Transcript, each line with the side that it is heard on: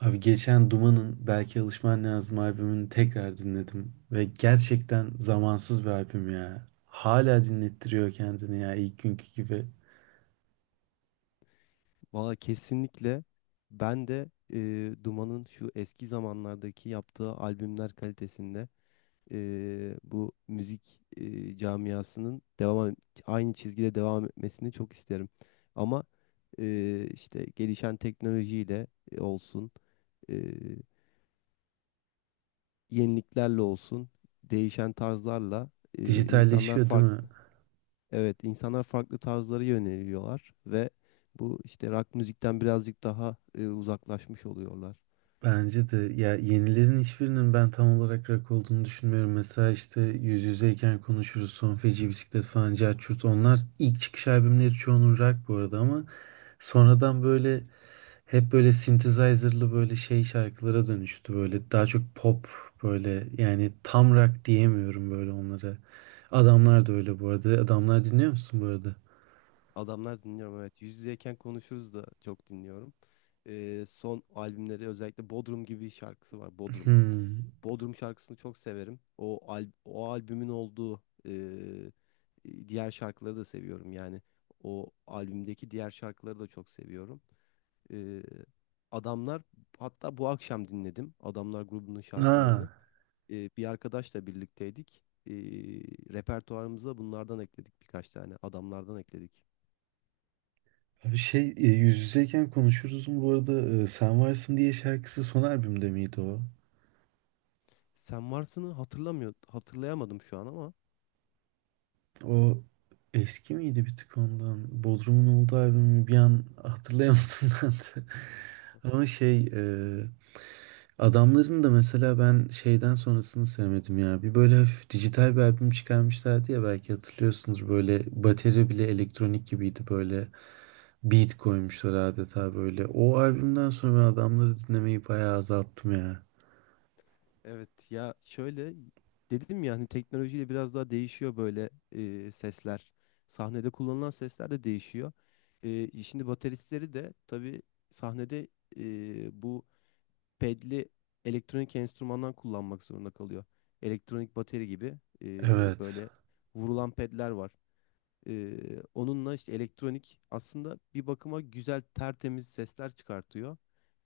right: Abi geçen Duman'ın Belki Alışman Lazım albümünü tekrar dinledim. Ve gerçekten zamansız bir albüm ya. Hala dinlettiriyor kendini ya ilk günkü gibi.
left: Valla kesinlikle ben de, Duman'ın şu eski zamanlardaki yaptığı albümler kalitesinde, bu müzik camiasının aynı çizgide devam etmesini çok isterim. Ama işte gelişen teknolojiyle olsun, yeniliklerle olsun, değişen tarzlarla insanlar
right: Dijitalleşiyor değil mi?
left: farklı evet insanlar farklı tarzları yöneliyorlar ve bu işte rock müzikten birazcık daha uzaklaşmış oluyorlar.
right: Bence de ya yenilerin hiçbirinin ben tam olarak rock olduğunu düşünmüyorum. Mesela işte Yüz Yüzeyken Konuşuruz, Son Feci Bisiklet falan, Cerçurt onlar ilk çıkış albümleri çoğunun rock bu arada ama sonradan böyle hep böyle synthesizer'lı böyle şey şarkılara dönüştü böyle daha çok pop böyle yani tam rock diyemiyorum böyle onlara. Adamlar da öyle bu arada. Adamlar dinliyor musun bu arada?
left: Adamlar dinliyorum, evet. Yüz yüzeyken konuşuruz da çok dinliyorum. Son albümleri özellikle Bodrum gibi şarkısı var. Bodrum.
right: Hmm.
left: Bodrum şarkısını çok severim. O albümün olduğu diğer şarkıları da seviyorum. Yani o albümdeki diğer şarkıları da çok seviyorum. Ee, adamlar, hatta bu akşam dinledim adamlar grubunun
right: Ha.
left: şarkılarını. Bir arkadaşla birlikteydik. Repertuarımıza bunlardan ekledik, birkaç tane adamlardan ekledik.
right: Abi şey yüz yüzeyken konuşuruz mu bu arada Sen Varsın diye şarkısı son albümde miydi o?
left: Sen varsını hatırlayamadım şu an ama
right: O eski miydi bir tık ondan? Bodrum'un olduğu albümü bir an hatırlayamadım ben de. Ama şey e, Adamların da mesela ben şeyden sonrasını sevmedim ya. Bir böyle hafif dijital bir albüm çıkarmışlardı ya belki hatırlıyorsunuz. Böyle bateri bile elektronik gibiydi böyle. Beat koymuşlar adeta böyle. O albümden sonra ben adamları dinlemeyi bayağı azalttım ya.
left: evet, ya şöyle, dedim ya hani teknolojiyle biraz daha değişiyor böyle sesler. Sahnede kullanılan sesler de değişiyor. Şimdi bateristleri de tabii sahnede bu pedli elektronik enstrümandan kullanmak zorunda kalıyor. Elektronik bateri gibi
right: Evet.
left: böyle vurulan pedler var. E, onunla işte elektronik aslında bir bakıma güzel tertemiz sesler çıkartıyor.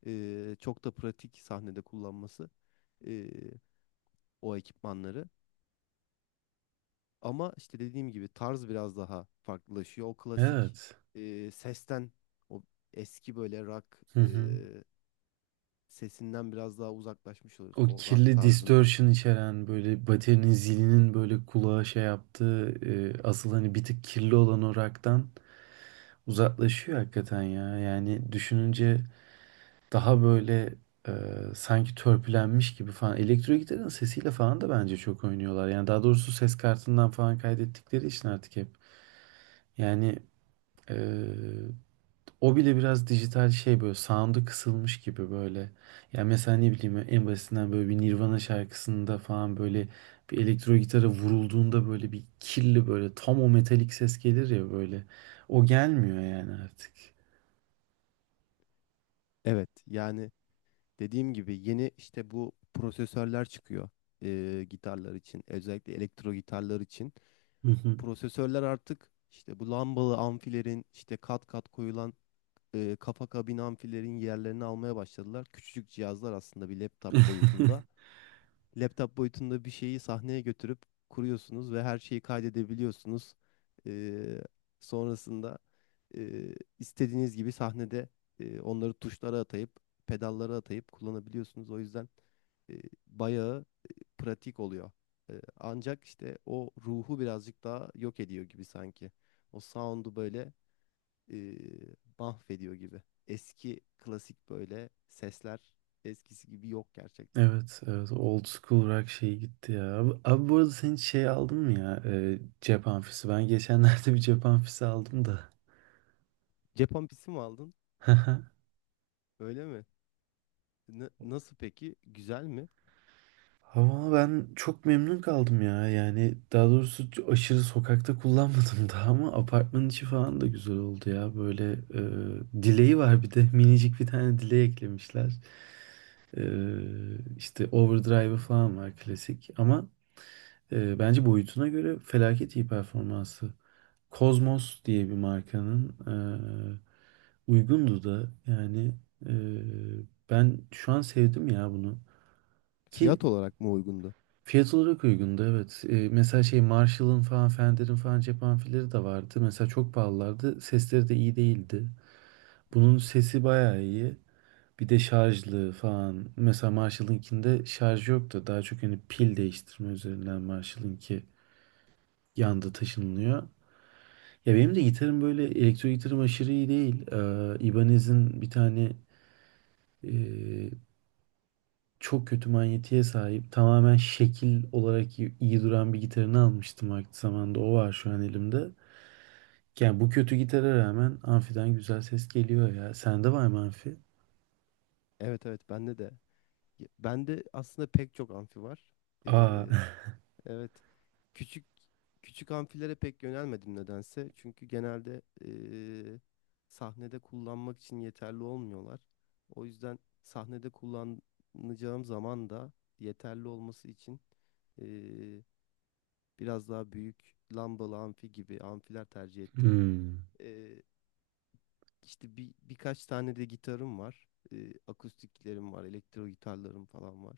left: Çok da pratik sahnede kullanması e, o ekipmanları. Ama işte dediğim gibi tarz biraz daha farklılaşıyor. O klasik
right: Evet.
left: sesten, o eski böyle rock
right: Hı
left: e,
right: hı.
left: sesinden biraz daha uzaklaşmış oluyoruz.
right: O
left: O rock
right: kirli
left: tarzından.
right: distortion içeren böyle baterinin zilinin böyle kulağa şey yaptığı asıl hani bir tık kirli olan o rock'tan uzaklaşıyor hakikaten ya. Yani düşününce daha böyle e, sanki törpülenmiş gibi falan. Elektro gitarın sesiyle falan da bence çok oynuyorlar. Yani daha doğrusu ses kartından falan kaydettikleri için artık hep. Yani e, o bile biraz dijital şey böyle sound'u kısılmış gibi böyle. Yani mesela ne bileyim en basitinden böyle bir Nirvana şarkısında falan böyle bir elektro gitara vurulduğunda böyle bir kirli böyle tam o metalik ses gelir ya böyle. O gelmiyor yani artık.
left: Evet yani dediğim gibi yeni işte bu prosesörler çıkıyor, gitarlar için, özellikle elektro gitarlar için.
right: Hı hı.
left: Prosesörler artık işte bu lambalı amfilerin, işte kat kat koyulan kafa kabin amfilerin yerlerini almaya başladılar. Küçücük cihazlar aslında, bir laptop boyutunda, laptop boyutunda bir şeyi sahneye götürüp kuruyorsunuz ve her şeyi kaydedebiliyorsunuz. Ee, sonrasında istediğiniz gibi sahnede onları tuşlara atayıp, pedallara atayıp kullanabiliyorsunuz. O yüzden e, bayağı pratik oluyor. Ancak işte o ruhu birazcık daha yok ediyor gibi sanki. O sound'u böyle e, mahvediyor gibi. Eski klasik böyle seskler, eskisi gibi yok gerçekten.
right: Evet, evet. Old school rock şeyi gitti ya. Abi, abi bu arada sen hiç şey aldın mı ya? Cep amfisi. Ben geçenlerde bir cep amfisi aldım da.
left: Cep ampisi mi aldın? Öyle mi? Nasıl peki? Güzel mi?
right: Ama ben çok memnun kaldım ya. Yani daha doğrusu aşırı sokakta kullanmadım daha ama apartmanın içi falan da güzel oldu ya. Böyle dileği var bir de. Minicik bir tane dileği eklemişler. E, işte overdrive falan var klasik. Ama bence boyutuna göre felaket iyi performansı. Cosmos diye bir markanın uygundu da yani eee, ben şu an sevdim ya bunu. Ki
left: Fiyat olarak mı uygundu?
right: fiyat olarak uygundu evet. Mesela şey Marshall'ın falan Fender'in falan cep amfileri de vardı. Mesela çok pahalılardı. Sesleri de iyi değildi. Bunun sesi bayağı iyi. Bir de şarjlı falan. Mesela Marshall'ınkinde şarj yoktu. Daha çok hani pil değiştirme üzerinden Marshall'ınki yanda taşınılıyor. Ya benim de gitarım böyle elektro gitarım aşırı iyi değil. Ibanez'in bir tane e, çok kötü manyetiğe sahip tamamen şekil olarak iyi, iyi duran bir gitarını almıştım vakti zamanında. O var şu an elimde. Yani bu kötü gitara rağmen amfiden güzel ses geliyor ya. Sende var mı amfi?
left: Evet evet, bende de. Ya, bende aslında pek çok amfi var.
right: Aa.
left: Ee, evet. Küçük küçük amfilere pek yönelmedim nedense. Çünkü genelde sahnede kullanmak için yeterli olmuyorlar. O yüzden sahnede kullanacağım zaman da yeterli olması için ee, biraz daha büyük lambalı amfi gibi amfiler tercih ettim.
right: Hmm.
left: Ee, İşte bir birkaç tane de gitarım var. Akustiklerim var, elektro gitarlarım falan var.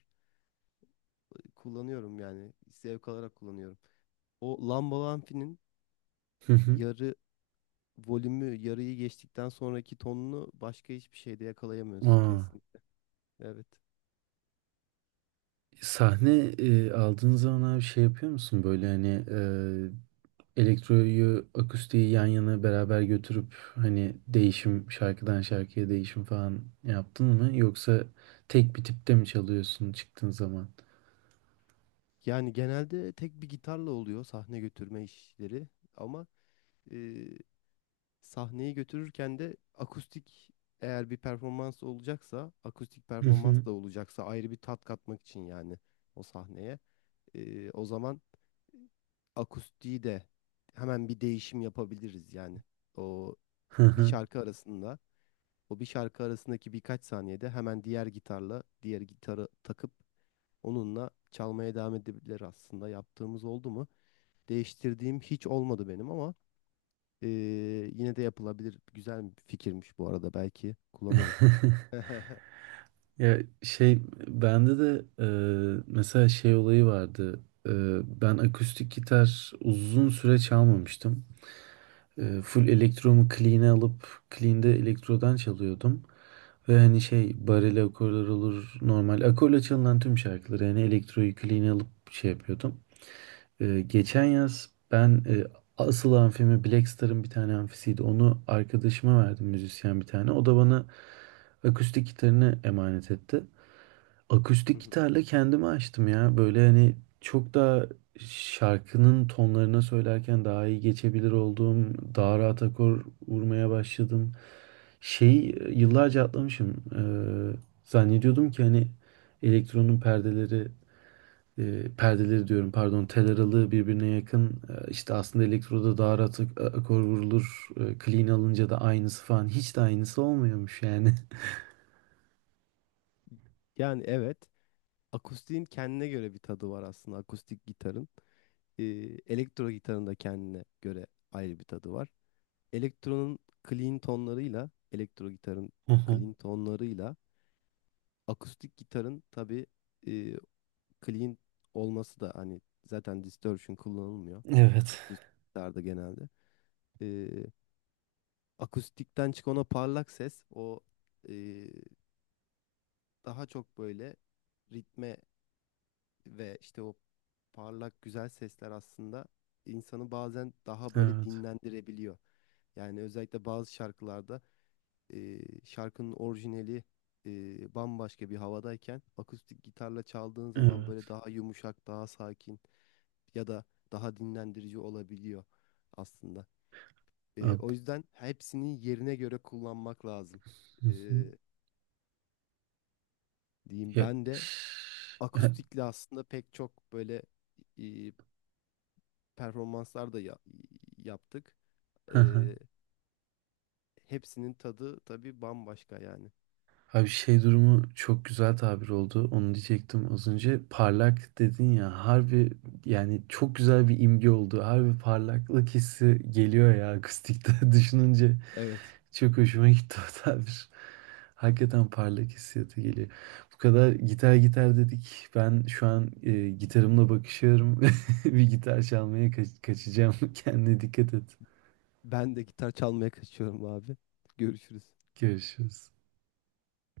left: Kullanıyorum, yani zevk alarak kullanıyorum. O Lamba Lampi'nin
right: Hı hı.
left: yarı volümü, yarıyı geçtikten sonraki tonunu başka hiçbir şeyde yakalayamıyorsun
right: Aa.
left: kesin. Evet.
right: Sahne aldığın zaman abi şey yapıyor musun böyle hani elektroyu, akustiği yan yana beraber götürüp hani değişim şarkıdan şarkıya değişim falan yaptın mı? Yoksa tek bir tipte mi çalıyorsun çıktığın zaman?
left: Yani genelde tek bir gitarla oluyor sahne götürme işleri, ama e, sahneyi götürürken de akustik, eğer bir performans olacaksa, akustik
right: Hı hı.
left: performans da olacaksa, ayrı bir tat katmak için yani o sahneye. O zaman akustiği de hemen bir değişim yapabiliriz yani. O
right: Hı
left: bir
right: hı.
left: şarkı arasında, o bir şarkı arasındaki birkaç saniyede, hemen diğer gitarla, diğer gitarı takıp onunla çalmaya devam edebilir aslında. Yaptığımız oldu mu? Değiştirdiğim hiç olmadı benim, ama eee, yine de yapılabilir. Güzel bir fikirmiş bu arada. Belki kullanırım.
right: Ya şey bende de mesela şey olayı vardı. E, ben akustik gitar uzun süre çalmamıştım. Full elektromu clean'e alıp clean'de elektrodan çalıyordum. Ve hani şey bareli akorlar olur normal akorla çalınan tüm şarkıları yani elektro yükleyini alıp şey yapıyordum. Geçen yaz ben asıl amfimi Black Star'ın bir tane amfisiydi. Onu arkadaşıma verdim müzisyen bir tane. O da bana akustik gitarını emanet etti. Akustik gitarla kendimi açtım ya. Böyle hani çok daha şarkının tonlarına söylerken daha iyi geçebilir olduğum, daha rahat akor vurmaya başladım. Şey yıllarca atlamışım. Zannediyordum ki hani elektronun perdeleri, perdeleri diyorum pardon, tel aralığı birbirine yakın. İşte aslında elektroda daha rahat akor vurulur. Clean alınca da aynısı falan. Hiç de aynısı olmuyormuş yani.
left: Yani evet, akustiğin kendine göre bir tadı var aslında, akustik gitarın. e, elektro gitarın da kendine göre ayrı bir tadı var. Elektronun clean tonlarıyla, elektro gitarın clean tonlarıyla, akustik gitarın tabii e, clean olması da, hani zaten distortion kullanılmıyor
right: Evet.
left: akustik gitarda genelde. E, akustikten çıkan o parlak ses, o e, daha çok böyle ritme ve işte o parlak güzel sesler aslında insanı bazen daha böyle
right: Evet.
left: dinlendirebiliyor. Yani özellikle bazı şarkılarda e, şarkının orijinali bambaşka bir havadayken, akustik gitarla çaldığın zaman böyle daha yumuşak, daha sakin ya da daha dinlendirici olabiliyor aslında.
right: Evet.
left: O yüzden hepsini yerine göre kullanmak lazım.
right: Hı
left: E,
right: hı.
left: diyeyim
right: Ya,
left: ben de
right: ya-
left: akustikle aslında pek çok böyle performanslar da yaptık.
right: hı hı.
left: Ee, hepsinin tadı tabii bambaşka yani.
right: Abi şey durumu çok güzel tabir oldu. Onu diyecektim az önce. Parlak dedin ya. Harbi yani çok güzel bir imge oldu. Harbi parlaklık hissi geliyor ya akustikte düşününce.
left: Evet.
right: Çok hoşuma gitti o tabir. Hakikaten parlak hissiyatı geliyor. Bu kadar gitar gitar dedik. Ben şu an gitarımla bakışıyorum. Bir gitar çalmaya kaçacağım. Kendine dikkat et.
left: Ben de gitar çalmaya kaçıyorum abi. Görüşürüz.
right: Görüşürüz.